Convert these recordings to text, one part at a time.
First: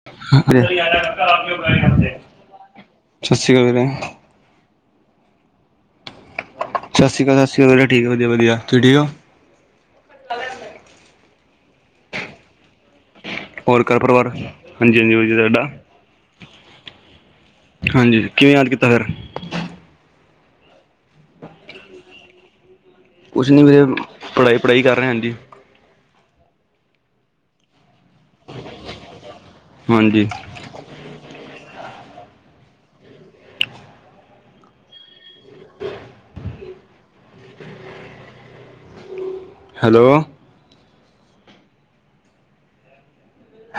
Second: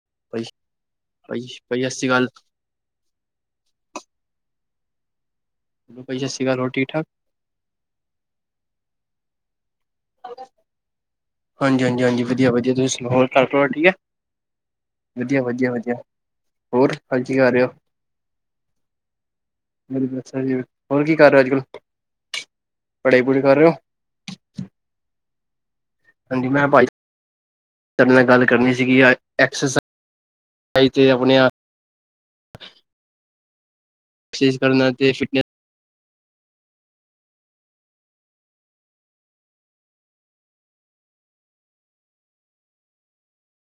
[inaudible] ਭਾਈ ਸਸ ਰੀ ਭਾਈ ਭਾਈ ਸਤਿ ਸ਼੍ਰੀ ਅਕਾਲ ਕਾਲ ਵੀਰੇ। ਭਾਜੀ ਸਸ ਰੀ ਕਾਲ ਹੋਰ ਠੀਕ ਠਾ ਠੀਕ ਐ ਸਸ ਰੀ ਕਾਲ ਠੀਕ ਐ ਵਦੀਆ-ਵਦੀਆ ਤੁਸੀ ਠੀਕ ਓਂ। ਹਾਂਜੀ -ਹਾਂਜੀ- ਹਾਂਜੀ ਵਧੀਆ, ਵਧੀਆ ਤੁਸੀਂ ਸੁਣਾਓ? ਘਰ ਪਰਿਵਾਰ ਹੋਰ ਠੀਕ ਹੈ ਘਰ ਪਰਿਵਾਰ, ਹਾਂਜੀ -ਹਾਂਜੀ ਜੀ ਵਧੀਆ ਤਾਡਾ? ਵਧੀਆ ਵਧੀਆ ਹੋਰ ਅੱਜ ਕੀ ਕਰ ਰਹੇ ਹੋ ਹਾਂਜੀ, ਕਿਵੇਂ ਯਾਦ ਕੀਤਾ ਫੇਰ? ਬਿਲਕੁਲ ਸਹੀ ਐ। ਹੋਰ ਕੀ ਕਰ ਰਿਹੇ ਓ ਅੱਜ -ਕੱਲ? ਪੜ੍ਹਾਈ ਪੜੂਈ ਕੁਛੱ ਕਰ ਨੀ ਰਹੇ ਹੋ ਵੀਰੇ, ਪੜ੍ਹਾਈ -ਪੜ੍ਹਾਈ ਕਰ ਰਿਹਾ, ਹਾਂਜੀ। ਹਾਂਜੀ ਮੈਂ ਬਾਈ ਤਾਡੇ ਨਾਲ ਗੱਲ ਕਰਨੀ ਸੀਗੀ ਐ, ਐਕਸਰਸਾ ਹਾਂਜੀ ਈਜ ਆਪਣੇ ਆਪ [inaudible] ਸੀਜ ਕਰਨਾ ਤੇ ਸੀਟਨਸ ਹੈਲੋ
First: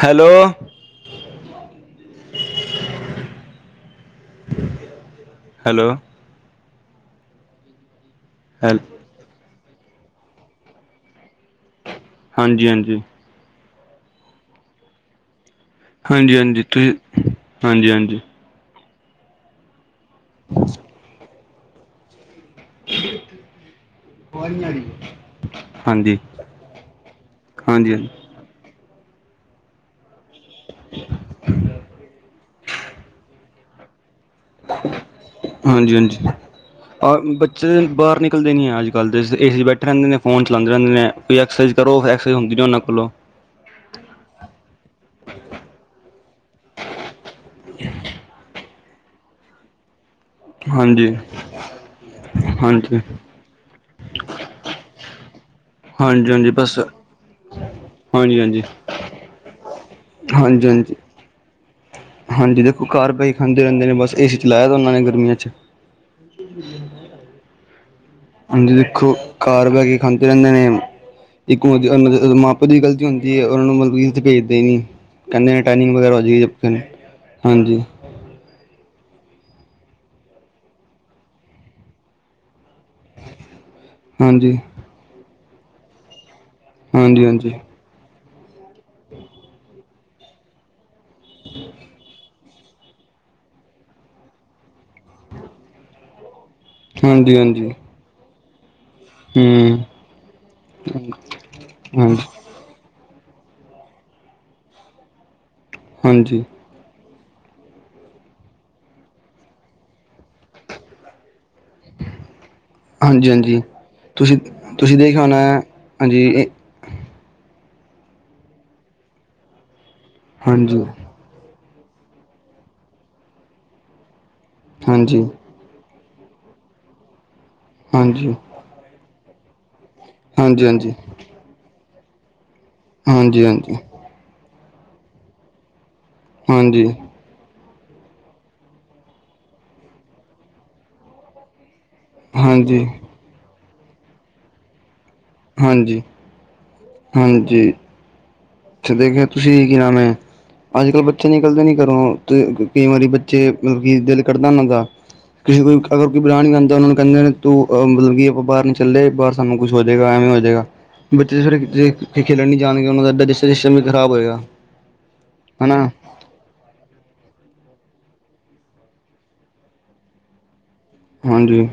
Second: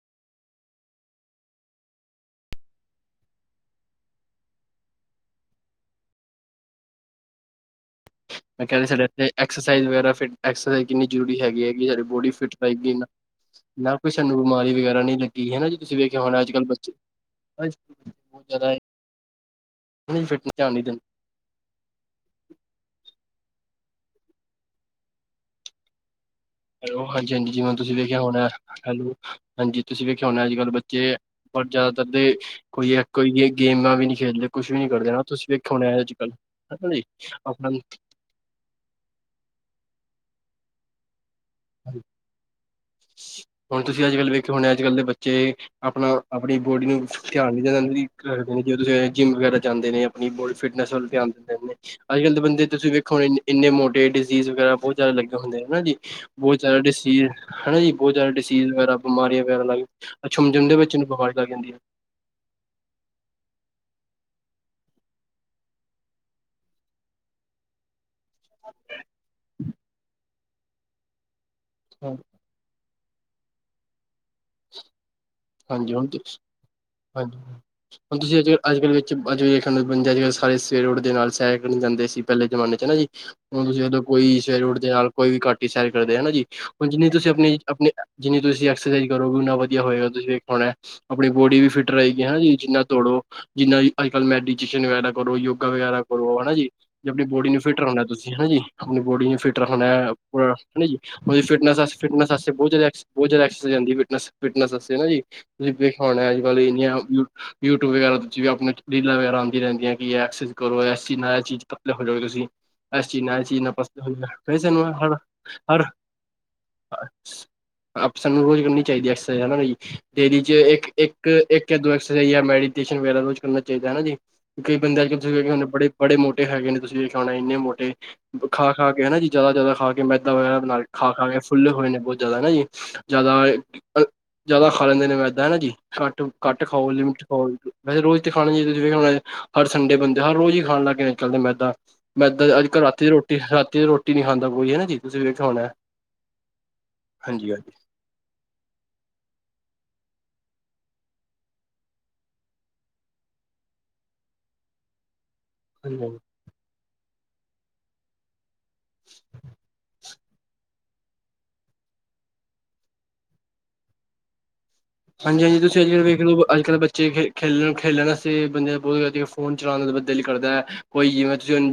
ਹੈਲੋ ਹੈਲੋ ਮੈਂ ਹੈਲ ਕਹਿੰਦਾ ਸੀ ਸਾਡੇ ਤੇ ਐਕਸਾਈਜ਼ ਵਗੈਰਾ ਫਿਟ ਐਕਸਾਈਜ਼ ਕਿੰਨੀ ਜ਼ਰੂਰੀ ਹੈਗੀ -ਹੈਗੀ ਏ ਸਾਡੀ ਬੋਡੀ ਫਿਟ ਹਾਂਜੀ ਰਹੇਗੀ ਹਾਂਜੀ ਨਾ ਨਾ ਕੋਈ ਸਾਨੂੰ ਬਿਮਾਰੀ ਵਗੈਰਾ ਨੀ ਲੱਗੀ ਹੈਨਾ ਜੀ। ਤੁਸੀਂ ਵੇਖਿਆ ਹਾਂਜੀ- ਹੋਣਾ ਅੱਜ ਹਾਂਜੀ, ਤੁਸੀਂ ਹਾਂਜੀ- ਹਾਂਜੀ। ਜਦੋ ਉਵੇ ਈ ਫਿਟਨਸ ਧਿਆਨ ਨੀ ਦੇਣ [unintelligible] ਅਵਾਜ ਨੀ ਆ ਰਹੀ, ਹਾਂਜੀ। ਹੈਲੋ ਹਾਂਜੀ -ਹਾਂਜੀ ਜਿਵੇਂ ਤੁਸੀਂ ਵੇਖਿਆ ਹੋਣਾ ਐ। ਹੈਲੋ- ਹਾਂਜੀ ਤੁਸੀਂ ਵੇਖਿਆ ਹੋਣਿ ਅੱਜ -ਕੱਲ੍ਹ ਬੱਚੇ, ਪਰ ਜ਼ਿਆਦਾਤਰ ਦੇ ਕੁੜੀਆਂ ਕੋਈ ਏਹ ਗੇਮਾਂ ਵੀ ਨੀ ਖੇਡਦੇ ਕੁਛੱ ਵੀ ਨੀ ਕਰਦੇ ਨਾ ਤੁਸੀਂ ਵੇਖਾ ਹਾਂਜੀ ਹੋਣਿਆ ਅੱਜ -ਕੱਲ, ਹਨਾ ਜੀ ਆਪਣਾ ਵੀ ਬਹਾਰ ਨਿਕਲ ਦੇ ਨੀ ਐ ਜੀ। ਗੱਲ ਦੇ ਸੀ ਏਸੀ ਚ ਬੈਠੇ ਰਹਿੰਦੇ ਫੋਨ ਚਲਾਉਂਦੇ ਰਹਿੰਦੇ ਨੇ ਕੋਈ ਐਕਸਾਈਜ਼ ਕਰੋ ਫਿਰ ਐਕਸਾਈਜ਼ ਹੁੰਦੀ ਨੇ ਉਹਨਾਂ ਕੋਲੋਂ। ਹੁਣ ਤੁਸੀਂ ਅੱਜ -ਕੱਲ ਵੇਖੇ ਹੋਣੇ ਆ ਅੱਜ- ਕੱਲ ਦੇ ਬੱਚੇ ਆਪਣਾ -ਆਪਣੀ ਬੋਡੀ ਨੂੰ ਧਿਆਨ ਦੇਦੇ ਰਹਿੰਦੇ ਜੀ, ਜਿਵੇਂ ਜਿੰਮ ਵਗੈਰਾ ਜਾਂਦੇ ਨੇ। ਆਪਣੀ ਬੋਡੀ ਫਿਟਨ ਵੱਲ ਹਾਂਜੀ ਧਿਆਨ ਦਿੰਦੇ ਨੇ, ਅੱਜ- ਕੱਲ ਦੇ ਬੰਦੇ ਤੁਸੀਂ ਹਾਂਜੀ ਵੇਖੋ ਇਨ-ਇਨੇ ਮੋਟੇ ਡਿਜ਼ੀਜ਼ ਵਗੈਰਾ ਬੋਤ ਲੱਗੇ ਹੁੰਦੇ ਆ ਹਨਾ ਜੀ। ਹਾਂਜੀ ਹਾਂਜੀ ਬਹੁਤ ਬਸ ਜ਼ਿਆਦਾ ਡਿਸੀਰ ਹਨਾ ਜੀ ਬਹੁਤ ਜ਼ਿਆਦਾ ਹਾਂਜੀ ਹਾਂਜੀ ਡਸੀਰ ਵਗੈਰਾ ਬਿਮਾਰੀਆਂ ਵਗੈਰਾ ਲੱਗ ਆ ਹਾਂਜੀ ਛੁਨਦੇ ਵਿੱਚ ਹਾਂਜੀ ਵੀ ਬਿਮਾਰੀ ਲੱਗ ਜਾਂਦੀ ਐ। ਹਾਂਜੀ ਦੇਖੋ ਘਰ ਬਹਿ ਖਾਂਦੇ ਰਹਿੰਦੇ ਨੇ ਬਸ ਏ ਸੀ ਚਲਾਇਆ ਤਾਂ ਉਹਨਾਂ ਨੇ ਗਰਮੀਆਂ ਚ। [inaudible] ਹਾਂਜੀ ਦੇਖੋ ਘਾਰ ਬੈਹ ਕੇ ਖਾਂਦੇ ਰਹਿੰਦੇ ਨੇ, ਇੱਕੋ ਜਿ ਇੰਨਾ ਹਾਂ ਦੇ ਮਾਂ ਪ ਓ ਦੀ ਗਲਤੀ ਹੁੰਦੀ ਐ, ਉਹਨਾਂ ਨੂੰ ਰੀਝ ਕੇ ਨੰ, ਕਹਿੰਦੇ ਨੇ ਹਾਂਜੀ ਟਾਈਨਿੰਗ ਹੁਣ ਵਗੈਰਾ ਤੇ- ਹੋ ਜਾਏਗੀ ਆਪਣੇ, ਹਾਂਜੀ। ਹੁਣ ਤੁਸੀਂ ਅੱਜ-ਅੱਜ -ਕੱਲ੍ਹ ਵਿਚ ਅੱਜ ਵੇਖਣ ਨੂੰ ਅੱਜ- ਕੱਲ ਸਾਰੇ ਸਵੇਰੇ ਉੱਠਦੇ ਨਾਲ ਸੈਰ ਕਰਨ ਜਾਂਦੇ ਸੀ ਪਹਿਲੇ ਜ਼ਮਾਨੇ ਚ ਹਨਾ ਜੀ। ਹੁਣ ਤੁਸੀਂ ਜਦੋਂ ਕੋਈ ਹਾਂਜੀ ਸਵੇਰੇ ਉਠ ਦੇ ਨਾਲ ਕੋਈ ਵੀ ਘੱਟ ਸੈਰ ਕਰਦੇ ਹਨਾ ਜੀ, ਹੁਣ ਜਿੰਨੀ ਹਾਂਜੀ ਤੁਸੀਂ ਆਪਣੀ -ਆਪਣੇ ਜਿੰਨੀ ਤੁਸੀ ਐਕਸਾਈਜ਼ ਕਰੋ ਉਨਾ ਵਧੀਆ ਹੋਏਗਾ ਤੁਸੀਂ ਵੇਖਾ ਹੋਣਾ। ਆਪਣੀ ਬੋਡੀ ਵੀ ਫਿਟ ਰਹੇਗੀ ਹਨਾ ਜੀ ਜਿੰਨਾ ਦੋੜੋ। ਜਿੰਨਾ ਅਜ-ਅੱਜ -ਕੱਲ੍ਹ ਮੈਡੀਟੇਸ਼ਨ ਵਗੈਰਾ ਕਰੋ ਯੋਗਾ ਵਗੈਰਾ ਕਰੋ ਹਨਾ ਜੀ। ਜੇ ਆਪਣੀ ਬੋਡੀ ਨੂੰ ਹਾਂਜੀ ਫਿਟ ਰਹਿਣਾ ਤੁਸੀਂ ਹਨਾ ਜੀ। ਆਪਣੀ ਬੋਡੀ ਫਿਟ ਹਾਂਜੀ ਰੱਖਣਾ ਉ ਹਨ ਜੀ, ਉਵੇ ਫਟਨਸ ਅਸ ਹਮ ਹਾਂਜੀ -ਫਟਨਸ ਅਸ ਬੋਤ ਜ਼ਿਆਦਾ ਐਕਸ ਬਹੁਤ ਐਕਸਾਈਜ਼ ਆਂਦੀ ਐ, ਫਿਟਨਸ - ਫਿਟਨੈਂਸ ਵਾਸਤੇ ਹਨਾ ਜੀ। ਤੁਸੀਂ ਕੀ ਖਾਣਾ ਅੱਜ ਹਾਂਜੀ ਕੱਲ ਇੰਨੀਆਂ ਕੁ ਯੂਟਿਊਬ ਵਗੈਰਾ ਵਿੱਚ ਵੀ ਆਪਣੇ ਰੀਲਾਂ ਵਗੈਰਾ ਆਉਦੀ ਰਹਿੰਦੀਆਂ ਇਹ ਐਕਸਜ਼ ਕਰੋ ਏਸ ਚੀਜ਼ ਨਾਲ ਏ ਚੀਜ਼ ਪਤਲੇ ਹੋ ਜਾਓਗੇ ਤੁਸੀਂ, ਏਸ ਚੀਜ਼ ਹਾਂਜੀ ਨਾਲ ਏਜ ਹਾਂਜੀ ਚੀਜ਼ ਨਾਲ ਪਤਲੇ ਹੋ ਤੁਸੀਂ ਗੇ, ਸਾਨੂੰ ਤੁਸੀਂ ਹੋਰ ਦੇਖਿਆ ਹੋਣਾ -ਔਰ ਹਾਂਜੀ ਸਾਨੂੰ ਰੋਜ਼ ਕਰਨੀ ਚਾਹੀਦੀ ਐਕਸਾਈਜ਼ ਹਨਾ ਬਈ ਡੇਲੀ ਚ ਹਾਂਜੀ ਹਾਂਜੀ ਇੱਕ - ਇੱਕ ਇੱਕ ਯਾ ਦੋ ਐਕਸਾਈਜ਼ ਮੈਡੀਟੇਸ਼ਨ ਵਗੈਰਾ ਰੋਜ਼ ਕਰਨਾ ਚਾਹੀਦੈ ਹਨਾ ਜੀ ਕਈ ਬੰਦਾ ਹਾਂਜੀ [unintelligible] ਬੜੇ ਮੋਟੇ ਹੈਗੇ ਨੇ ਤੁਸੀਂ ਇਹ [unintelligible] ਹਾਂਜੀ। ਖਾ-ਖਾ ਕੇ ਹਨਾ ਜੀ ਜ਼ਿਆਦਾ-ਜ਼ਿਆਦਾ ਖਾ ਕੇ ਮੈਦਾ ਵਗੈਰਾ ਬਨਾ ਕੇ ਹਾਂਜੀ ਹਾਂਜੀ ਖਾ-ਖਾ ਕੇ ਫੁੱਲੇ ਹੋਏ ਨੇ ਬਹੁਤ ਜ਼ਿਆਦਾ ਹਨਾ ਜੀ। ਜ਼ਿਆਦਾ ਹਾਂਜੀ ਹਾਂਜੀ ਅ ਜ਼ਿਆਦਾ ਖਾ ਲੈਂਦੇ ਨੇ ਮੈਦਾ ਹੈਨਾ ਜੀ ਘੱਟ, ਘੱਟ ਹਾਂਜੀ ਖਾਓ ਲਿਮਿਟ ਖਾਓ। ਵੈਸੇ ਰੋਜ਼ 'ਤੇ ਖਾਣਾ ਈ ਨੀ ਚਾਹੀਦਾ ਜਿਵੇਂ ਹੁਣ ਹਰ ਸੰਡੇ ਬੰਦੇ ਹਰ ਰੋਜ਼ ਈ ਖਾਣ ਲਗ ਗੇ ਅੱਜ ਕੱਲ ਤੇ ਮੈਦਾ। ਮੈਂਦਾਂ ਅੱਜ-ਕੱਲ੍ਹ ਹਾਂਜੀ ਰਾਤੀ ਦੀ ਰੋਟੀ ਰਾਤੀ ਦੀ ਰੋਟੀ ਨੀ ਖਾਂਦਾ ਕੋਈ ਹਨਾ ਜੀ। ਤੁਸੀਂ ਵੇਖਿਆ ਹੋਣਾ ਹਾਂਜੀ, ਹਾਂਜੀ ਚੱਲੇ ਗੇ ਤੁਸੀਂ ਕੀ ਨਾਮ ਐ? ਅੱਜ-ਕੱਲ੍ਹ ਬੱਚੇ ਨਿਕਲਦੇ ਨੀ ਘਰੋ 'ਤੇ ਕਈ ਵਾਰੀ ਬੱਚੇ ਵੀ ਦਿਲ ਕਰਦੈ ਉਹਨਾ ਦਾ। ਕਿਸੇ ਨੂੰ ਕੋਈ ਕਹਿ ਦੋ ਕਿ ਹਾਂਜੀ ਕੋਈ ਬੁਲਾਣ ਨੀ ਆਂਦਾ ਉਹਨਾਂ ਨੂੰ ਕਹਿੰਦੇ ਤੂੰ ਅਹ ਮਤਲਬ ਕੀ ਉਹ ਬਾਰ ਨੀ ਚੱਲੇ ਬਾਰ ਸਾਨੂੰ ਕੁਛ ਹੋ ਜੇ ਗਾ ਐਵੇ ਹੋਜੇਗਾ ਬੱਚੇ ਜਿਹੜੇ ਖੇਲਣ ਨੀ ਜਾਣਗੇ ਉਹਨਾਂ ਦਾ ਡਾਇਜੇਸਨ ਵੀ ਖਰਾਬ ਹੋਏਗਾ। [unintelligible] [inaudible] ਹਨਾ ਅੱਜ-ਕੱਲ ਬੱਚੇੇ ਖੇ ਖੇਲਣ-ਖੇਲਣ ਅੱਸੇ ਬੰਦੇ ਦਾ ਬਹੁਤ ਫੋਨ ਚਲਾਣ ਦਾ ਦਿਲ ਕਰਦੈ। ਕੋਈ ਜਿਵੇਂ ਤੁਸੀਂ ਹਾਂਜੀ ਹੁਣ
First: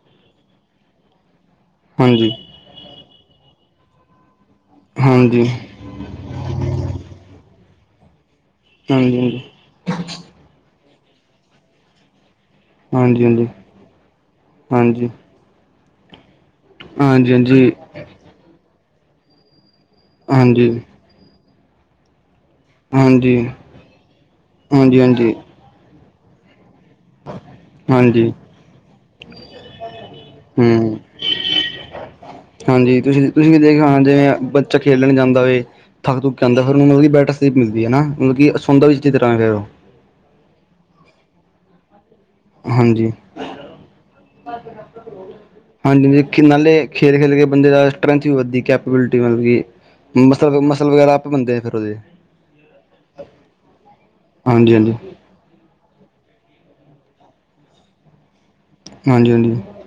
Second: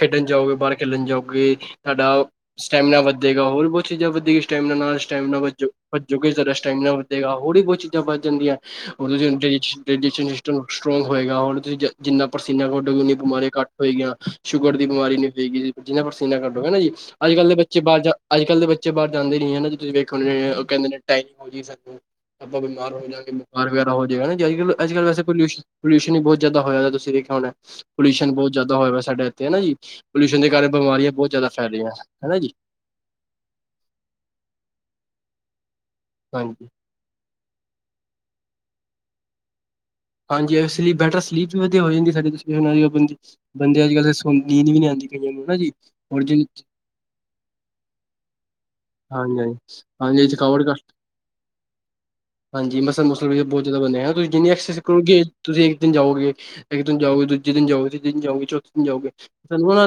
ਖੇਡਣ ਜਾਓਗੇ ਬਾਹਰ ਖੇਲਣ ਜਾਓਗੇ ਤੁਹਾਡਾ ਹਾਂਜੀ ਸਟੈਮੀਨਾ ਵਧੇਗਾ ਹੋਰ ਬਹੁਤ ਚੀਜ਼ਾਂ ਵਧੇਗੀ ਸਟੈਮੀਨਾ ਨਾਲ ਸਟੈਮੀਨਾ ਹਾਂਜੀ ਵੱਜੋ ਵੱਜੋਗੇ ਸਾਡਾ ਸਟੈਮੀਨਾ ਵਧੇਗਾ। ਹੋੜੇ ਬਹੁਤ ਚੀਜ਼ਾਂ ਵੱਧ ਜਾਂਦੀਐਂ ਉਰ ਹਾਂਜੀ ਡਾਇ ਡਾਇਜੇਸਨ ਸਿਸਟਮ ਸਟਰੋਂਗ ਹੋਏਗਾ ਹੋਰ ਤੁਸੀਂ ਜ ਜਿੰਨਾ ਪਰਸੀਨਾ ਕੱਢੋਗੇ ਉਨੀ ਹਾਂਜੀ ਹਾਂਜੀ ਬਿਮਾਰੀਆਂ ਘੱਟ ਹੋਏਗੀਆਂ ਸ਼ੂਗਰ ਦੀ ਹਾਂਜੀ ਬਿਮਾਰੀ ਨੀ ਹੋਏਗੀ ਜਿੰਨਾ ਪਰਸੀਨਾ ਹਨਾ ਜੀ ਅੱਜ-ਕੱਲ ਦੇ ਹਾਂਜੀ ਹਾਂਜੀ ਬੱਚੇ ਬਾਹਰ ਜਾ ਅੱਜ-ਕੱਲ ਦੇ ਬੱਚੇ ਬਾਰ ਜਾਂਦੇ ਨੀ ਐ ਨਾ ਜੀ ਤੁਸੀਂ ਵੇਖੋ ਹਾਂਜੀ ਕਹਿੰਦੇ ਨੇ ਟੇਮ ਹੋ ਜੀ ਸਾਨੂੰ ਆਪਾਂ ਬਿਮਾਰ ਹੋਜਾ ਗੇ ਹਾਂਜੀ ਬੁਖਾਰ ਵਗੈਰਾ ਹੋਜੇਗਾ ਹਨਾ ਜੀ ਅ ਕੱਲ ਹਾਂਜੀ ਹਾਂਜੀ ਅੱਜ-ਕੱਲ ਵੈਸੇ ਹਾਂਜੀ ਪਲਿਊਸ਼ ਪੋਲਿਊਸ਼ਨ ਵੀ ਬਹੁਤ ਜ਼ਿਆਦਾ ਹੋਆ ਤੁਸੀ ਵੇਖਿਆ ਹੋਣੈ। ਹਾਂਜੀ ਪੋਲਿਊਸ਼ਨ ਬਹੁਤ ਜ਼ਿਆਦਾ ਹੋਇਆ ਵਾ ਸਾਡੇ ਇੱਥੇ ਹਨਾ ਜੀ ਪੋਲਿਊਸ਼ਨ ਦੇ ਕਾਰਨ ਹੂੰ ਬਿਮਾਰੀਆਂ ਬਹੁਤ ਜ਼ਿਆਦਾ ਫੈਲ ਰਹੀਆਂ ਹਨਾ ਜੀ। ਹਾਂਜੀ ਤੁਸੀਂ, ਤੁਸੀਂ ਵੀ ਦੇਖਿਆ ਹੋਣੈ ਜਿਵੇਂ ਬੱਚਾ ਖੇਲਣ ਜਾਂਦਾ ਵੇ ਥੱਕ ਥੁਕ ਕੇ ਆਂਦਾ ਹਾਂਜੀ ਫਿਰ ਉਹਨੂੰ ਮਲਬ ਕੀ ਬੈਟ 'ਤੇ ਪੀ ਵੀ ਹਨਾ ਮਤਲਬ ਕਿ ਸੋਂਦਾ ਵੀ ਜਿੱਦ ਨਾਲ ਏ ਉਹ। ਹਾਂਜੀ ਏ ਸਲੀਪ ਬੈਟਰ ਸਲੀਪ ਵੀ ਵਧੀਆ ਹੋ ਈ ਨੀ ਸਕਦੀ। ਹੁਣ ਅੱਜ ਹਾਂਜੀ ਬੰਦ ਬੰਦੇ ਅੱਜ-ਕੱਲ ਸੋ ਨੀਂਦ ਵੀ ਨੀ ਆਂਦੀ ਕਈਆਂ ਨੂੰ ਹਨਾ ਜੀ ਉਰ ਖੇਲ-ਖੇਲ ਕੇ ਬੰਦੇ ਦਾ ਸਟਰੈਂਥ ਵੀ ਵੱਧੀ ਗਾ। ਬਿਲਟੀ ਹਾਂਜੀ ਹਾਂਜੀ ਬਣਗੀ ਹਾਂਜੀ ਮਸਲ ਥਕਾਵਟ ਘੱਟ ਮਸਲ ਵਗੈਰਾ ਆਪੇ ਬਣਦੇ ਫੇਰ ਉਹਦੇ। ਹਾਂਜੀ ਮਸਲ ਮੁਸਲ ਵੀ ਬਹੁਤ ਜ਼ਿਆਦਾ ਬਣੇਗਾ ਤੁਸੀ ਜਿੰਨੀ ਹਾਂਜੀ ਐਕਸਜ਼ ਹਾਂਜੀ ਕਰੋਗੇ ਤੁਸੀਂ ਇੱਕ ਦਿਨ ਜਾਓਗੇ, ਇੱਕ ਦਿਨ ਜਾਓਗੇ, ਦੂਜੇ ਦਿਨ ਜਾਓਗੇ, ਤੀਜੇ ਦਿਨ ਜਾਓਗੇ, ਚੌਥੇ ਦਿਨ ਜਾਓਗੇ ਹਾਂਜੀ ਤਾਂਨੂੰ ਨਾ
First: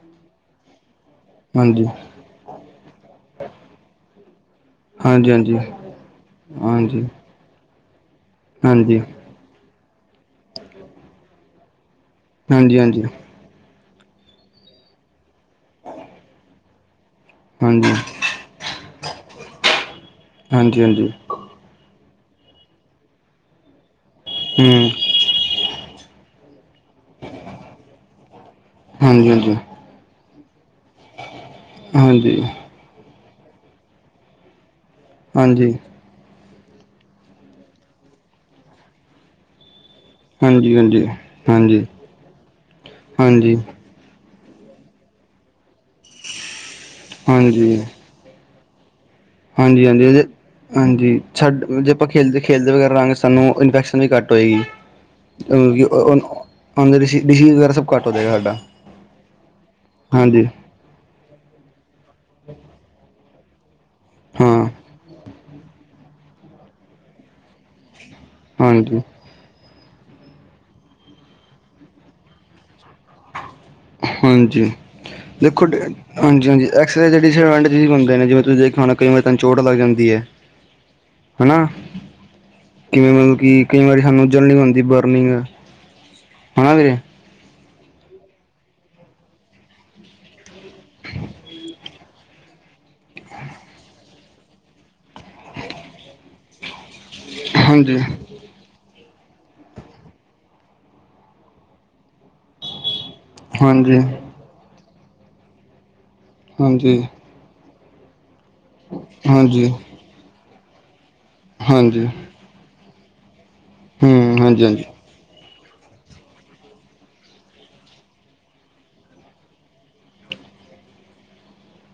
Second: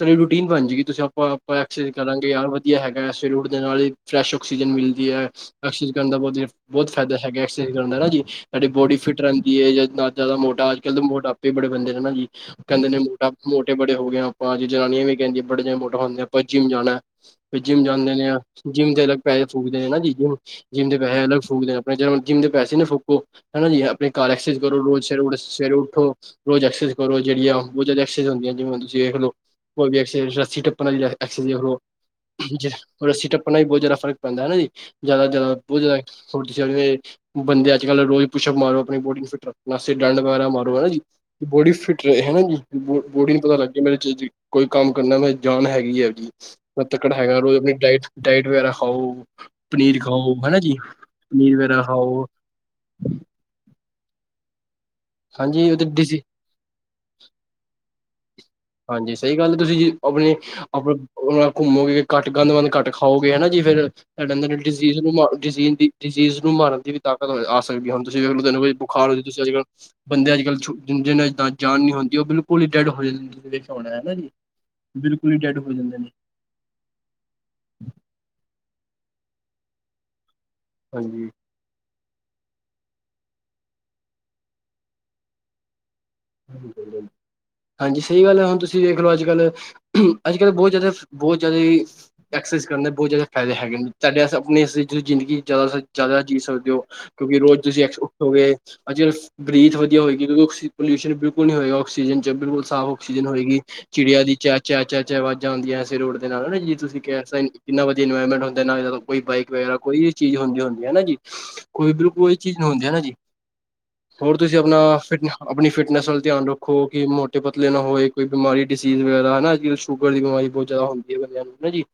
ਸਾਡੀ ਰੂਟੀਨ ਬਣ ਜੇਗੀ ਤੁਸੀਂ ਆਪਾਂ-ਆਪਾਂ ਹਾਂਜੀ ਹਾਂਜੀ ਐਕਸਜ ਕਰਾਂਗੇ ਯਾਰ ਵਧੀਆ ਹੈਗਾ ਐ ਸੇਰੇ ਉਠਦੇ ਨਾਲ ਈ ਫਰੈਸ਼ ਔਕਸੀਜਨ ਮਿਲਦੀ ਐ ਹਾਂਜੀ ਐਕਸੀਜ ਕਰਨ ਦਾ ਬਹੁ ਬਹੁਤ ਹਾਂਜੀ ਫਾਇਦਾ ਹੈਗਾ ਐ ਐਕਸੀਜ ਕਰਨ ਦਾ ਹਨਾ ਜੀ। ਸਾਡੀ ਬੋਡੀ ਹਾਂਜੀ ਫਿੱਟ ਰਹਿੰਦੀ ਏ ਨਾ ਜ਼ਿਆਦਾ ਮੋਟਾ ਅੱਜ-ਕੱਲ ਦੇ ਮੋਟਾਪੇ ਬੜੇ ਬੰਦੇ ਨੇ ਹਨਾ ਜੀ ਹਾਂਜੀ ਕਹਿੰਦੇ ਨੇ ਹਾਂਜੀ ਮੋਟਾ ਮੋਟੇ ਬੜੇ ਹੋ ਗਏ ਆਪਾਂ ਜ਼ਨਾਨੀਆਂ ਵੀ ਕਹਦੀਆਂ ਬੜੀਆਂ ਮੋਟਾ ਹੁੰਦੀਆਂ ਆਪਾਂ ਜਿਮ ਜਾਣੈ। ਜਿੰਮ ਹਾਂਜੀ ਜਾਂਦੇ ਨੇ ਆ ਜਿੰਮ ਦੇ ਅਲੱਗ ਪੈਹੇ ਫੂਕਦੇ ਆਂ ਹਨਾ ਜੀ ਜੋ ਹਾਂਜੀ ਜਿੰਮ ਦੇ ਹਾਂਜੀ ਹਾਂਜੀ ਪੈਹੇ ਅਲੱਗ ਫੂਕਦੇ ਜਿੰਮ ਦੇ ਪੈਸੇ ਨਾ ਫੂਕੋ ਹਨਾ ਜੀ ਆਪਣੇ ਘਰ ਐਕਸਜ ਕਰੋ ਹੂੰ ਰੋਜ਼ ਸੇਰੇ ਉਠ ਸਵੇਰੇ ਉਠੋ। ਰੋਜ਼ ਐਕਸਜ਼ ਕਰੋ ਜਿਹੜੀ ਆਹ ਬਹੁਤ ਜਿਆਦਾ ਐਕਸਜ਼ ਹੁੰਦੀਆਂ ਜਿਵੇਂ ਤੁਸੀ ਵੇਖ ਲੋ ਹਾਂਜੀ ਕੋਈ ਵੀ ਐਕਸਜ ਰੱਸੀ ਟੱਪਣ ਆਈ ਐਹ ਐਕਸਜ ਵੇਖ ਲੋ। ਹਾਂਜੀ। ਹਾਂਜੀ ਰੱਸੀ ਟੱਪਣ ਨਾਲ ਈ ਬਹੁਤ ਜ਼ਿਆਦਾ ਫਰਕ ਪੈਂਦੈ ਅਨਾ ਜੀ ਜ਼ਿਆਦਾ-ਜ਼ਿਆਦਾ ਹਾਂਜੀ ਬੋਅ ਜ਼ਿਆਦਾ ਜੈਵੇਂ ਬੰਦੇ ਅੱਜ-ਕੱਲ ਰੋਜ਼ ਪੁੱਛਅਪ ਮਾਰੋ ਆਪਣੀ ਬੋਡੀ ਨੂੰ ਫਿੱਟ ਰੱਖ ਨਾਸੇ ਡੰਡ ਵਗੈਰਾ ਮਾਰੋ ਹਨਾ ਜੀ ਹਾਂਜੀ ਹਾਂਜੀ ਬੋਡੀ ਹਾਂਜੀ ਫਿਟ ਰਹੇ ਹਨਾ ਜੀ ਬੋ ਬੋਡੀ ਨੂੰ ਪਤਾ ਹਾਂਜੀ ਲੱਗੇ ਮੇਰਾ ਕੋਈ ਕੰਮ ਕਰਨਾ ਮ ਜਾਨ ਹੈਗੀ ਐਂ ਜੀ ਮੈ ਤੱਕੜ ਹੈਗਾ ਰੋਜ਼ ਆਪਣੀ ਡਾਇਟ, ਡਾਇਟ ਵਗੈਰਾ ਖਾਓ। ਪਨੀਰ ਹਾਂਜੀ-ਹਾਂਜੀ, ਖਾਓ ਹੈ ਨਾ ਜੀ ਹਾਂਜੀ ਪਨੀਰ ਛੱਡ ਵਗੈਰਾ ਜੇ ਆਪਾਂ ਖਾਓ ਖੇਲਦੇ-ਖੇਲਦੇ ਵਗੈਰਾ ਰਾਹਗੇ ਸਾਨੂੰ ਇਨ ਵੀ ਘੱਟ ਹੋਏਗੀ, ਹਾਂਜੀ ਉਹ ਡਿਸੀ ਉਹਨ ਡੀ ਸੀ ਵਗੈਰਾ ਸਭ ਘੱਟ ਹੋ ਜਾਏਗਾ ਸਾਡਾ। ਹਾਂਜੀ ਸਈ ਗੱਲ ਤੁਸੀਂ ਜੇ ਆਪਣੀ ਹਾਂਜੀ ਆਪ ਘੁੰਮੋਗੇ ਘੱਟ ਗੰਦ ਮੰਦ ਘੱਟ ਖਾਓ ਫੇ ਏਹ ਨਾ ਜੀ ਫੇਰ ਹਾਂ ਡਿਸੀਜ਼ ਨੂੰ ਮਾ ਡਿਸੀਜ਼ ਨੂੰ ਮਾਰਨ ਦੀ ਵੀ ਤਾਕ ਆ ਸਕਦੀ ਹੁਣ ਤੁਸੀ ਵੇਖਲੋ ਤਨੂੰ ਕੋਈ ਹਾਂਜੀ ਬੁਖਾਰ ਤੁਸ ਅੱਜ-ਕੱਲ ਬੰਦੇ ਅੱਜ-ਕੱਲ ਛੋ ਜਿੰਨਾ ਅ ਤਾਂ ਜਾਨ ਨੀ ਹੁੰਦੀ ਉਹ ਬਿਲਕੁਲ ਈ ਡੈਡ ਹੋ ਜਾਂ ਹੁਣ ਐ ਨਾ ਜੀ, ਬਿਲਕੁਲ ਈ ਡੈਡ ਹੋ ਜਾਂਦੇ ਨੇ। ਹਾਂਜੀ-ਹਾਂਜੀ ਐਕਸਰੇ ਦੇ ਡਿਸਐਡਵਾਂਟਜ ਵੀ ਹੁੰਦੇ ਨੇ ਜਿਵੇ ਤੁਸੀਂ ਦੇਖਿਆ ਹੋਣਾ ਕਈ ਵਾਰੀ ਤਾਂਨ ਚੋਟ ਲੱਗ ਜਾਂਦੀ ਏ। ਹਾਂਜੀ ਹਨਾ ਕਿਵੇਂ ਮਤਲਬ ਕਿ ਕਈ ਵਾਰੀ ਸਾਨੂੰ ਜਲ ਨੀ ਬਣਦੀ ਬਰਨਿੰਗ ਹਨਾਂ ਬੀ ਹਾਂਜੀ ਹਾਂਜੀ ਸਹੀ ਗੱਲ ਹੈ ਹੁਣ ਤੁਸੀਂ ਵੇਖ ਲਓ ਅੱਜ ਕੱਲ੍ਹ ਅੱਜ ਕੱਲ੍ਹ ਬੋਤ ਜ਼ਿਆਦਾ ਬੋਤ ਜ਼ਿਆਦਾ ਐਕਸਰਸਾਈਜ਼ ਕਰਨ ਦੇ ਬਹੁਤ ਜ਼ਿਆਦਾ ਫਾਇਦੇ ਹੈਗੇ ਨੇ ਤੁਹਾਡੇ ਆਪਣੀ ਜ਼ਿੰਦਗੀ ਜ਼ਿਆਦਾ ਜ਼ਿਆਦਾ ਜੀਅ ਸਕਦੇ ਹੋ ਕਿਉਂਕਿ ਰੋਜ਼ ਤੁਸੀਂ ਐਕਸ ਹਾਂਜੀ ਉੱਠੋਗੇ ਅੱਜ ਕੱਲ੍ਹ ਬਰੀਥ ਵਧੀਆ ਹੋਏਗੀ ਕਿਉਂਕਿ ਆਕਸੀ ਪੋਲਿਊਸ਼ਨ ਬਿਲਕੁਲ ਨੀ ਹੋਏਗਾ ਆਕਸੀਜਨ ਚ ਬਿਲਕੁਲ ਸਾਫ਼ ਆਕਸੀਜਨ ਹੋਏਗੀ ਹਾਂਜੀ ਹਾਂਜੀ ਚਿੜੀਆਂ ਦੀ ਚੈ ਚੈ ਚੈ ਚੈ ਆਵਾਜ਼ਾਂ ਆਦੀਆਂ ਐੇ ਸਵੇਰੇ ਉੱਠਦੇ ਨਾਲ ਹਨਾ ਜੇ ਤੁਸੀਂ ਹਾਂਜੀ ਕਹਿ ਸਕ ਇੰਨਾ ਵਧੀਆ ਇਨਵਾਇਰਮੈਂਟ ਹੁੰਦਾ ਨਾਦ ਕੋਈ ਬਾਈਕ ਹਾਂਜੀ ਵਗੈਰਾ ਕੋਈ ਚੀਜ਼ ਹੁੰਦੀ ਹੁੰਦੀ ਹਨਾ ਜੀ ਕੋਈ ਬਿਲਕੁਲ ਚੀਜ਼ ਨੂੰ ਹੁੰਦੀ ਹੈ ਨਾ ਜੀ ਹੋਰ ਹੂੰ ਤੁਸੀਂ ਆਪਣਾ ਹਾਂਜੀ ਫਿਟਨ ਆਪਣੀ ਫਿਟਨੈਸ ਵੱਲ ਧਿਆਨ ਰੱਖੋ ਕਿ ਮੋਟੇ ਪਤਲੇ ਨਾ ਹੋਏ ਕੋਈ ਬਿਮਾਰੀ ਡਿਸੀਜ਼ ਵਗੈਰਾ ਹਨਾ ਅੱਜ ਕੱਲ੍ਹ ਸ਼ੂਗਰ ਦੀ ਬਿਮਾਰੀ ਬਹੁਤ ਜਾਦਾ ਹੁੰਦੀ ਹੈ ਬੰਦਿਆਂ ਨੂੰ ਹਨਾ ਜੀ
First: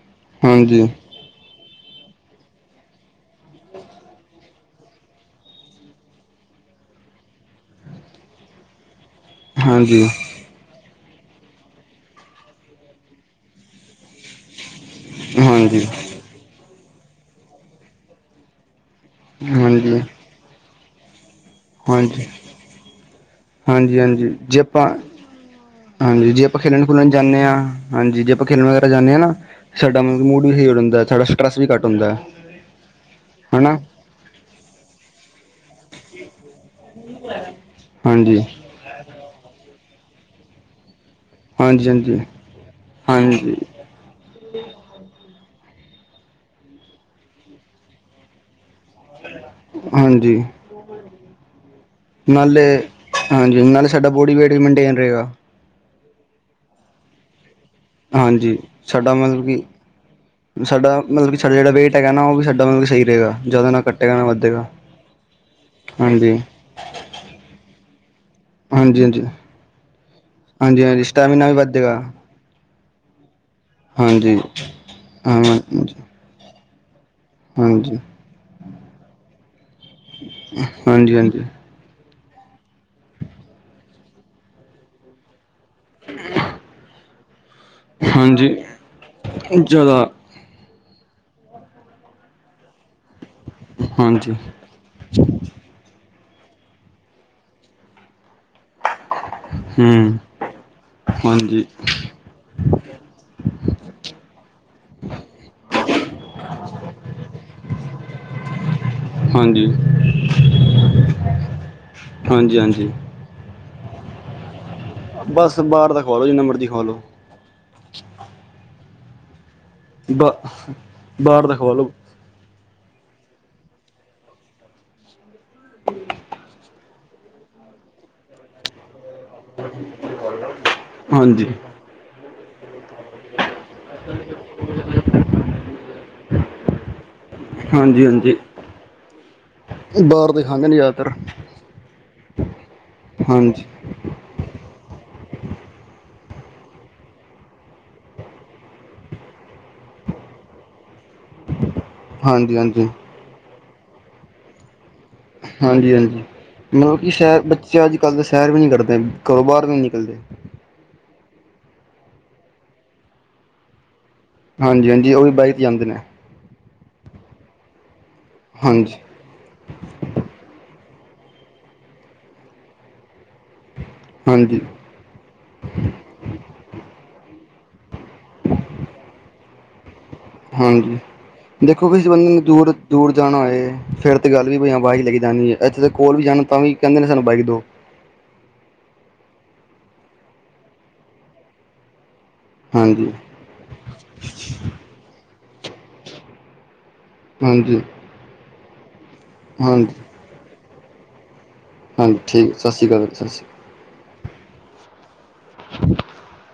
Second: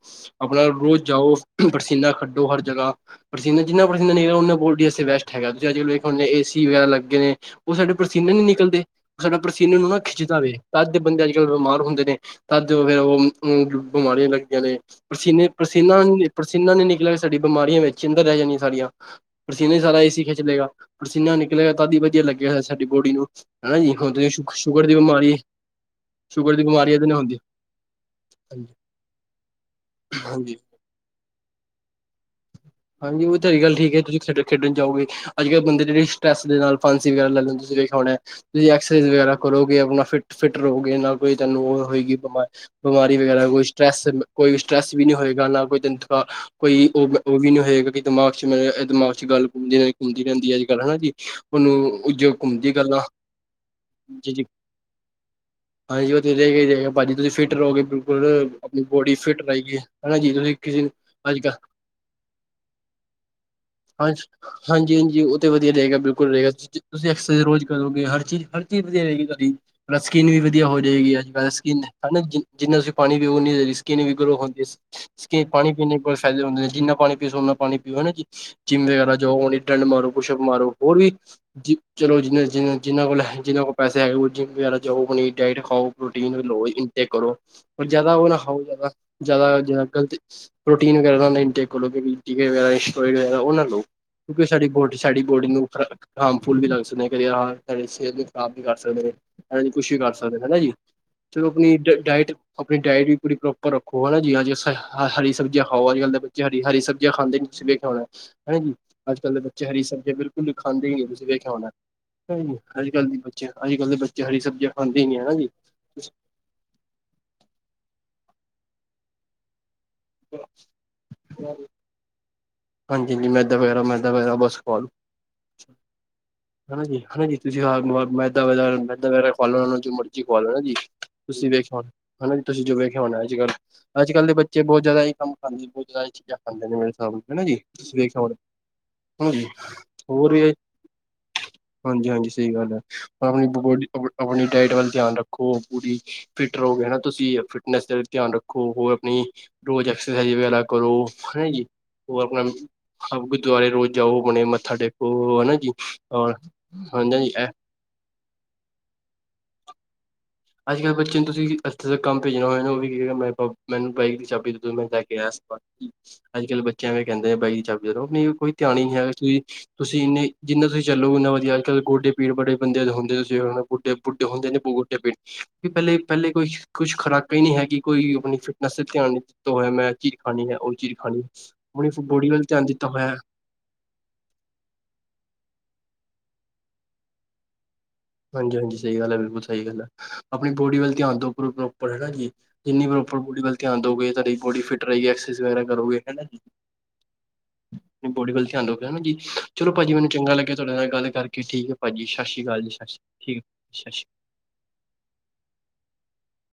ਆਪਣਾ ਹਾਂਜੀ ਹਾਂਜੀ ਰੋਜ਼ ਜਾਓ ਪਸੀਨਾ ਖੱਡੋ ਹਰ ਜਗ੍ਹਾ ਪ੍ਰਸੀਨਾ ਜਿਨਾ ਪ੍ਰਸੀਨਾ ਨਿਕਲੇ ਗਾ ਉਣਾ ਬਾਡੀ ਵਾਸਤੇ ਬੈਸਟ ਹੈਗਾ ਤੁਸੀਂ ਅੱਜ ਕੱਲ ਵੇਖੋ ਹੁਣ ਏ ਏਸੀ ਵਗੈਰਾ ਲੱਗੇ ਨੇ ਉਹ ਸਾਡੇ ਪ੍ਰਸੀ ਪ੍ਰਸੀਨਾ ਨੀ ਨਿਕਲਦੇ ਸਾਡਾ ਪ੍ਰਸੀਨੇ ਨੂੰ ਨਾ ਹਾਂਜੀ ਖਿੱਚਦਾ ਵੇ ਤਦ ਦੇ ਬੰਦੇ ਅੱਜ ਕੱਲ੍ਹ ਬਿਮਾਰ ਹੁੰਦੇ ਨੇ ਤਦ ਫਿਰ ਉਹ ਬਿਮਾਰੀਆਂ ਲੱਗਦੀਆਂ ਨੇ ਪ੍ਰਸੀਨੇ ਹਾਂਜੀ, ਪ੍ਰਸੀਨਾ ਨੀ ਪਸੀਨਾ ਨੀ ਨਿਕਲਿਆ ਸਾਡੀ ਬਿਮਾਰੀਆਂ ਵਿੱਚ ਅੰਦਰ ਰੈ ਜਾਣੀਆਂ ਸਾਰੀਆਂ ਪ੍ਰਸੀਨਾ ਹੀ ਹਾਂਜੀ, ਸਾਰਾ ਏਸੀ ਖਿਚ ਲੇਗਾ ਪ੍ਰਸੀਨਾ ਨਿਕਲੇਗਾ ਤਾਦ ਹੀ ਵਧੀਆ ਹਾਂਜੀ, ਹਾਂਜੀ, ਲਗੇਗਾ ਅਸੀ ਸਾਡੀ ਬੋਡੀ ਨੂੰ ਹਨਾ ਜੀ ਹੁਣ ਤੁਸੀਂ ਹਾਂਜੀ ਸ਼ ਜੇ ਸ਼ੂਗਰ ਆਪਾਂ ਦੀ ਬਿਮਾਰੀ ਹਾਂਜੀ ਜੇ ਸ਼ੂਗਰ ਆਪਾਂ ਦੀ ਖੇਲਣ ਬਿਮਾਰੀ ਇਹਦੇ ਖੁਲਣ ਨਾਲ ਹੁੰਦੀ ਜਾਂਦੇ ਹਾਂ ਹਾਂਜੀ ਜੇ ਆਪਾਂ ਖੇਲਣ ਵਗੈਰਾ ਜਾਂਦੇ ਹਾਂ ਨਾ ਸਾਡਾ ਮੁ ਮੂਡ ਵੀ ਹਾਂਜੀ ਸਹੀ ਹੋ ਜਾਦਾ ਏ ਸਾਡਾ ਸਟਰੈਸ ਵੀ ਘਟ ਹੁੰਦਾ ਹੈ ਹਾਂਜੀ ਉਹ ਤੁਹਾਡੀ ਗੱਲ ਠੀਕ ਹੈ ਤੁਸੀਂ ਖੇਡ ਖੇਡਣ ਜਾਓਗੇ ਅੱਜ ਕੱਲ ਬੰਦੇ ਜੇੜੇ ਸਟਰੈਸ ਦੇ ਨਾਲ ਫਾਂਸੀ ਵਗੈਰਾ ਲੈ ਲੈਂਦੇ ਤੁਸੀਂ ਵੇਖਿਆ ਹੋਣਾ ਹਾਂਜੀ, ਤੁਸੀਂ ਐਕਸਰਸਾਈਜ਼ ਵਗੈਰਾ ਕਰੋਗੇ ਆਪਣਾ ਫਿਟ ਫਿਟ ਰਹੋਗੇ ਨਾਲ ਕੋਈ ਤਾਨੂੰ ਉਹ ਹਾਂਜੀ, ਹੋਏਗੀ ਹਾਂਜੀ, ਬਿਮਾ ਬਿਮਾਰੀ ਵਗੈਰਾ ਹਾਂਜੀ, ਕੋਈ ਸਟਰੈਸ ਕੋਈ ਸਟਰੈਸ ਵੀ ਨਹੀਂ ਹੋਏਗਾ ਨਾ ਕੋਈ ਤਾਣੁ ਕੋਈ ਥਕਾਨ ਕੋਈ ਉ ਉਹ ਵੀ ਨ ਹੋਏਗਾ ਕਿ ਦਿਮਾਗ ਚ ਮੇ ਦਿਮਾਗ ਚ ਗੱਲ ਘੁੰਮਦੀ ਰ ਘੁੰਮਦੀ ਹਾਂਜੀ ਰਹਿੰਦੀ ਅੱਜ ਕੱਲ ਹਨਾ ਜੀ ਉਹਨੂੰ ਓਇਓ ਘੁੰਮਦੀ ਨਾਲੇ ਗੱਲਾਂ ਹਾਂਜੀ ਹੰ ਨਾਲੇ ਸਾਡਾ ਬੋਡੀ ਵੇਟ ਵੀ ਮੇਨਟੇਨ ਰਹੇਗਾ ਹਾਂਜੀ ਉਹ ਤੇ ਰਹੇਗਾ ਹੀ ਰਹੇਗਾ ਭਾਜੀ ਤੁਸੀਂ ਫਿਟ ਰਹੋਗੇ ਬਿਲਕੁਲ ਹਾਂਜੀ ਆਪਣੀ ਸਾਡਾ ਬੋਡੀ ਫਿਟ ਮਤਲਬ ਕਿ ਰਹੇਗੀ ਹਨਾ ਜੀ ਤੁਸੀਂ ਕਿਸੇ ਅੱਜ ਕੱਲ ਤਾਂ ਹੈਗਾ ਨਾ ਉਹ ਵੀ ਸਾਡਾ ਮਤਲਬ ਸਹੀ ਰਹੇਗਾ ਜਦੋਂ ਨਾ ਘੱਟੇਗਾ ਹਾਂਜੀ ਨਾ ਵੱਧੇਗਾ ਹਾਂਜੀ ਹਾਂਜੀ ਉਹ ਤਾਂ ਵਧੀਆ ਰਹੇਗਾ ਬਿਲਕੁਲ ਹਾਂਜੀ, ਰਹੇਗਾ ਤੁਸੀਂ ਐਕਸਰਸਾਈਜ਼ ਰੋਜ਼ ਕਰੋਗੇ ਹਰ ਚੀਜ਼ ਹਰ ਹਰ ਚੀਜ਼ ਵਧੀਆ ਹਾਂਜੀ, ਹਾਂਜੀ, ਹਾਂਜੀ, ਰਹੇਗੀ ਤੁਹਾਡੀ ਪਲੱਸ ਸਕਿੰਨ ਵੀ ਵਧੀਆ ਹੋ ਹਾਂਜੀ ਜਾਏਗੀ ਅੱਜ ਸਟੈਮੀਨਾ ਕੱਲ੍ਹ ਵੀ ਸਕਿਨ ਵੱਧੇਗਾ ਹਨਾ ਜਿੰਨਾ ਤੁਸੀਂ ਪਾਣੀ ਪੀਓ ਓਨੀ ਸਕਿੰਨ ਵੀ ਗਰੋ ਹਾਂਜੀ ਹੁੰਦੀ ਸਕਿਨ ਹਾਂਜੀ ਪਾਣੀ ਪੀਣ ਈ ਫਾਇਦੇ ਹੁੰਦੇ ਨੇ ਜਿੰਨਾ ਪਾਣੀ ਪੀਓ ਉਨਾ ਪਾਣੀ ਹਾਂਜੀ ਪੀਓ ਹਨਾਂ ਜੀ ਜਿੰਮ ਵਗੈਰਾ ਜਾਓ ਉਹ ਡੰਡ ਮਾਰੋ ਪੁਸ਼ਪ ਮਾਰੋ ਹੋਰ ਵੀ ਹਾਂਜੀ ਹਾਂਜੀ ਜੀ ਚਲੋ ਜ ਜਿਨ੍ਹਾਂ ਜਿਨਾ ਜਿਨਾ ਕੋਲ ਜਿਨਾਂ ਕੋਲ ਪੈੇਸੇ ਹੈਗੇ ਜਿੰਮ ਵਗੈਰਾ ਜਾਓ ਆਪਣੀ ਡਾਇਟ ਖਾਓ ਪ੍ਰੋਟੀਨ ਲਓ ਇਨ ਟੇਕ ਕਰੋ ਪਰ ਜ਼ਿਆਦਾ ਉਹ ਨਾ ਹਾਂਜੀ ਖਾਓ ਜ਼ਿਆਦਾ, ਜ਼ਿਆਦਾ ਜਿਦਾ ਗਲਤ ਪ੍ਰੋਟੀਨ ਵਗੈਰਾ ਨਾ ਇਨਟੇਕ ਕਰੋ ਕਦੀ। ਟਿਕੇ ਵਗੇਰਾ ਐਸਟ੍ਰਾਇਡ ਵਗੇਰਾ ਉਹ ਨਾ ਲਓ ਹਾਂਜੀ ਕਿਉਂਕਿ ਸਾਡੀ ਬੋਡੀ, ਸਾਡੀ ਬੋਡੀ ਨੂੰ ਖੁਰਾਕ ਹਾਰਮਫੁਲ ਵੀ ਲੱਗ ਸਕਦੇ ਨੇ ਕਈ ਅਰੀ ਆਹ ਸਾਡੀ ਸਿਹਤ ਨੂੰ ਖਰਾਬ ਵੀ ਕਰ ਸਕਦੇ ਨੇ, ਐਨੀ ਕੁਛ ਵੀ ਕਰ ਹੂੰ ਸਕਦੇ ਨੇ ਹਨਾ ਜੀ। ਚਲੋ ਹਾਂਜੀ ਆਪਣੀ ਡ ਡਾਇਟ ਆਪਣੀ ਡਾਇਟ ਵੀ ਪੂਰੀ ਪ੍ਰੋਪਰ ਰੱਖੋ ਹਨਾ ਜੀ ਹਾਂਜੀ ਹਰੀ ਹਰੀ ਸਬਜ਼ੀਆਂ ਖਾਓ ਅੱਜ ਕੱਲ ਦੇ ਬਚੇ ਹਰੀ ਹਰੀ ਸਬ ਜੀਆਂ ਖਾਂਦੇ ਨੀ ਤੁਸੀਂ ਵੇਖਿਆ ਹੋਣਾ। ਹੈਨਾ ਜੀ ਅੱਜ ਕੱਲ੍ਹ ਦੇ ਬੱਚੇ ਹਾਂਜੀ ਹਰੀ ਸਬਜ਼ੀਆਂ ਬਿਲਕੁਲ ਈ ਖਾਂਦੇ ਨਹੀ ਤੁਸੀਂ ਵੇਖਿਆ ਹੋਣਾ। ਹੈਂ ਜੀ, ਹਾਂਜੀ ਅੱਜ ਹਾਂਜੀ ਕੱਲ ਦੀ ਬੱਚੇ, ਅੱਜ ਕੱਲ੍ਹ ਦੇ ਬੱਚੇ ਹਰੀ ਸਬਜੀਆਂ ਬਸ ਬਾਹਰ ਦਾ ਖਵਾ ਲੋ ਜਿੰਨਾ ਮਰਜ਼ੀ ਖਵਾਲੋ ਬ ਬਾਹਰ ਦਾ ਖਵਾ ਲਓ। ਹਾਂਜੀ ਹਾਂਜੀ ਮੈਦਾ ਵਗੈਰਾ, ਮੈਦਾ ਵਗੈਰਾ ਬਸ ਖਵਾਲੋ। ਹਨਾ ਜੀ, ਹਨਾ ਜੀ ਤੁਸੀਂ ਰਾਤ ਨੂੰ ਮੈਦਾ ਵਗੈਰਾ, ਮੈਦਾ ਵਗੈਰਾ ਖ਼ਵਾਲੋ ਓਹਨਾ ਨੂੰ ਜੋ ਮਰਜੀ ਖ਼ਵਾਲੋ ਹੈਨਾ ਜੀ, ਹਾਂਜੀ ਤੁਸੀਂ ਵੇਖਿਆ ਹੋ ਹਨਾ ਜੀ ਤੁਸੀਂ ਜੋ ਵੇਖਿਆ ਹੋਣਾ ਅੱਜ ਕੱਲ੍ਹ ਅੱਜ ਕੱਲ ਦੇ ਬੱਚੇ ਬਹੁਤ ਜਿਆਦਾ ਇਹ ਕੰਮ ਕਰਦੇ। ਬਹੁਤ ਜਿਆਦਾ ਇਹੀ ਚੀਜਾਂ ਖਾਂਦੇ ਨੇਂ ਮੇਰੇ ਹਿਸਾਬ ਨਾ ਹਨਾ ਜੀ! ਤੁਸੀ ਹਾਂਜੀ ਵੇਖਿਆ ਹੋਨਾ। ਹਾਂਜੀ ਹਣਾ ਜੀ, ਹੋਰ ਬਾਹਰ ਦੇ ਏ ਖਾਂਦੇ ਨੇ ਜ਼ਿਆਦਾਤਰ ਹਾਂਜੀ-ਹਾਂਜੀ ਸਹੀ ਗੱਲ ਏ। ਆਪ ਹਾਂਜੀ [unintelligible] ਜੀ ਆਪ ਆਪਨੀ ਡਾਇਟ ਵੱਲ ਧਿਆਨ ਰੱਖੋ। ਪੂਰੀ ਫਿਟ ਰਹੋਗੇ ਤੁਸੀ ਫਿਟਨੈਸ ਤੇ ਵੀ ਧਿਆਨ ਰੱਖੋ। ਹੋਰ ਆਪਨੀ ਰੋਜ ਐਕਸਰਸਾਈਜ਼ ਵਗੈਰਾ ਕਰੋ। ਹਨਾ ਜੀ ਹੋਰ ਆਪਣਾ, ਹਾਂਜੀ ਹਾਂਜੀ ਆਪ ਗੁਰਦੁਆਰੇ ਰੋਜ ਜਾਓ ਆਪਣੇ ਮੱਥਾ ਟੇਕ ਓ, ਹਨਾ ਜੀ! ਔਰ ਹਨਾ ਜੀ ਇਹ ਚੇ ਅੱਜਕੱਲ ਦੇ ਸੈਰ ਵੀ ਨਹੀਂ ਕਰਦੇ। ਘਰੋਂ ਬਾਹਰ ਵੀ ਨੀ ਨਿਕਲਦੇ। ਅੱਜਕੱਲ ਬੱਚੇ ਨੂੰ ਤੁਸੀ ਇੱਥੇ ਦ ਕੰਮ ਭੇਜਣਾ ਹੋਏ ਨਾ ਉਹ ਵੀ ਕਹੇਗਾ ਮੈ ਤੋ, ਮੈਨੂੰ ਬਾਈਕ ਦੀ ਚਾਬ ਬੀ ਦੇ ਦਿਓ, ਮੈਂ ਹਾਂਜੀ ਲਏ ਹਾਂਜੀ ਕੇ ਉਹ ਆਇਆ ਵੀ ਬਾਈਕ ਸਮਾਨ। ਤੇ ਜਾਂਦੇ ਨੇ ਅੱਜਕੱਲ ਬੱਚੇ ਇਹਵੈਂ ਕਹਿੰਦੇ ਏਂ, ਬਾਈਕ ਦੀ ਚਾਬੀ ਤਾ ਦੋ ਅਪਨੀ ਕੋਈ ਧਿਆਨ ਹੀ ਨੀ ਹਾਂਜੀ ਹੈਗਾ ਕੀ ਤੁਸੀ ਇੰਹਨੀਂ, ਜਿੰਹਨਾ ਤੁਸੀ ਚੱਲੋ ਉੰਹਨਾ ਵਧੀਆ। ਅੱਜਕਲ ਗੋਡੇ ਪੀੜ ਬੜੇ ਬੰਦੇ ਦੇ ਹੁੰਦੇ ਸੀ। ਤੁਸੀਂ ਉਹ ਨਾ ਗੋਡੇ ਬੁੱਢੇ ਹੁੰਦੇ ਨੇਂ, ਹਾਂਜੀ [unintelligible] ਬਈ ਪਹਿਲੇ-ਪਹਿਲੇ ਕੋਈ ਕੁਛ ਖੁਰਾਕਾਂ ਹੀ ਨਹੀਂ ਹੈਗੀ ਕੋਈ ਆਪਨੀ ਫਿਟਨੈਸ ਤੇ ਧਿਆਨ ਨਹੀਂ ਦਿੱਤਾ ਹੋਇਆ ਮੈਂ। ਚੀਜ ਖਾਨੀ ਹੈ, ਉਹ ਚੀਜ਼ ਹਾਂਜੀ ਖਾਨੀ ਹੈ। ਹੁਣ ਅਸੀ ਬੋਡੀ ਵੱਲ ਧਿਆਨ ਦਿੱਤਾ ਹੋਇਆ। ਨਾਲੇ ਫਿਰ ਤੇ ਗੱਲ ਵੀ ਕੋਈ ਹਾਂ ਬਾਈਕ ਲੈ ਕੇ ਜਾਨੀ ਐਂ। ਇੱਥੇ ਤੇ ਕੋਲ ਵੀ ਜਾਨਾ, ਤਾਂ ਵੀ ਕਹਿੰਦੇ ਨੇਂ ਸਾਨੂੰ ਬਾਈਕ ਦੋ। ਹਾਂਜੀ-ਹਾਂਜੀ ਸਹੀ ਗੱਲ ਹੈ। ਬਿਲਕੁਲ ਸਹੀ ਗੱਲ ਐ। ਆਪਨੀ ਬੋਡੀ ਵੱਲ ਧਿਆਨ ਦੋ, ਪ੍ਰੋ ਪ੍ਰੋਪਰ ਹੈਨਾ ਜੀ! ਜਿੰਨੀ ਹਾਂਜੀ ਪ੍ਰੋਪਰ ਬੋਡੀ ਵੱਲ ਧਿਆਨ ਦਓਗੇ, ਤੁਹਾਡੀ ਬੋਡੀ ਫਿਟ ਰਹੇਗੀ। ਐਕਸਰਸਾਈਜ਼ ਵਗੈਰਾ ਕਰੋਗੇ, ਹੈਨਾ ਜੀ। ਹਾਂਜੀ। ਨੀ ਬੋਡੀ ਵੱਲ ਧਿਆਨ ਦਓਗੇ, ਹਨਾ ਜੀ! ਚਲੋ ਹਾਂਜੀ ਭਾਜੀ ਮੈਨੂੰ ਚੰਗਾ ਲੱਗਿਆ ਤੁਹਾਡੇ ਨਾਲ ਗੱਲ ਕਰਕੇ, ਠੀਕ ਐ। ਹਾਂਜੀ, ਠੀਕ ਹੈ! ਸਸਰੀ ਅਕਾਲ। ਸਸ ਸ੍ਰੀ ਸਸੀ [inaudible]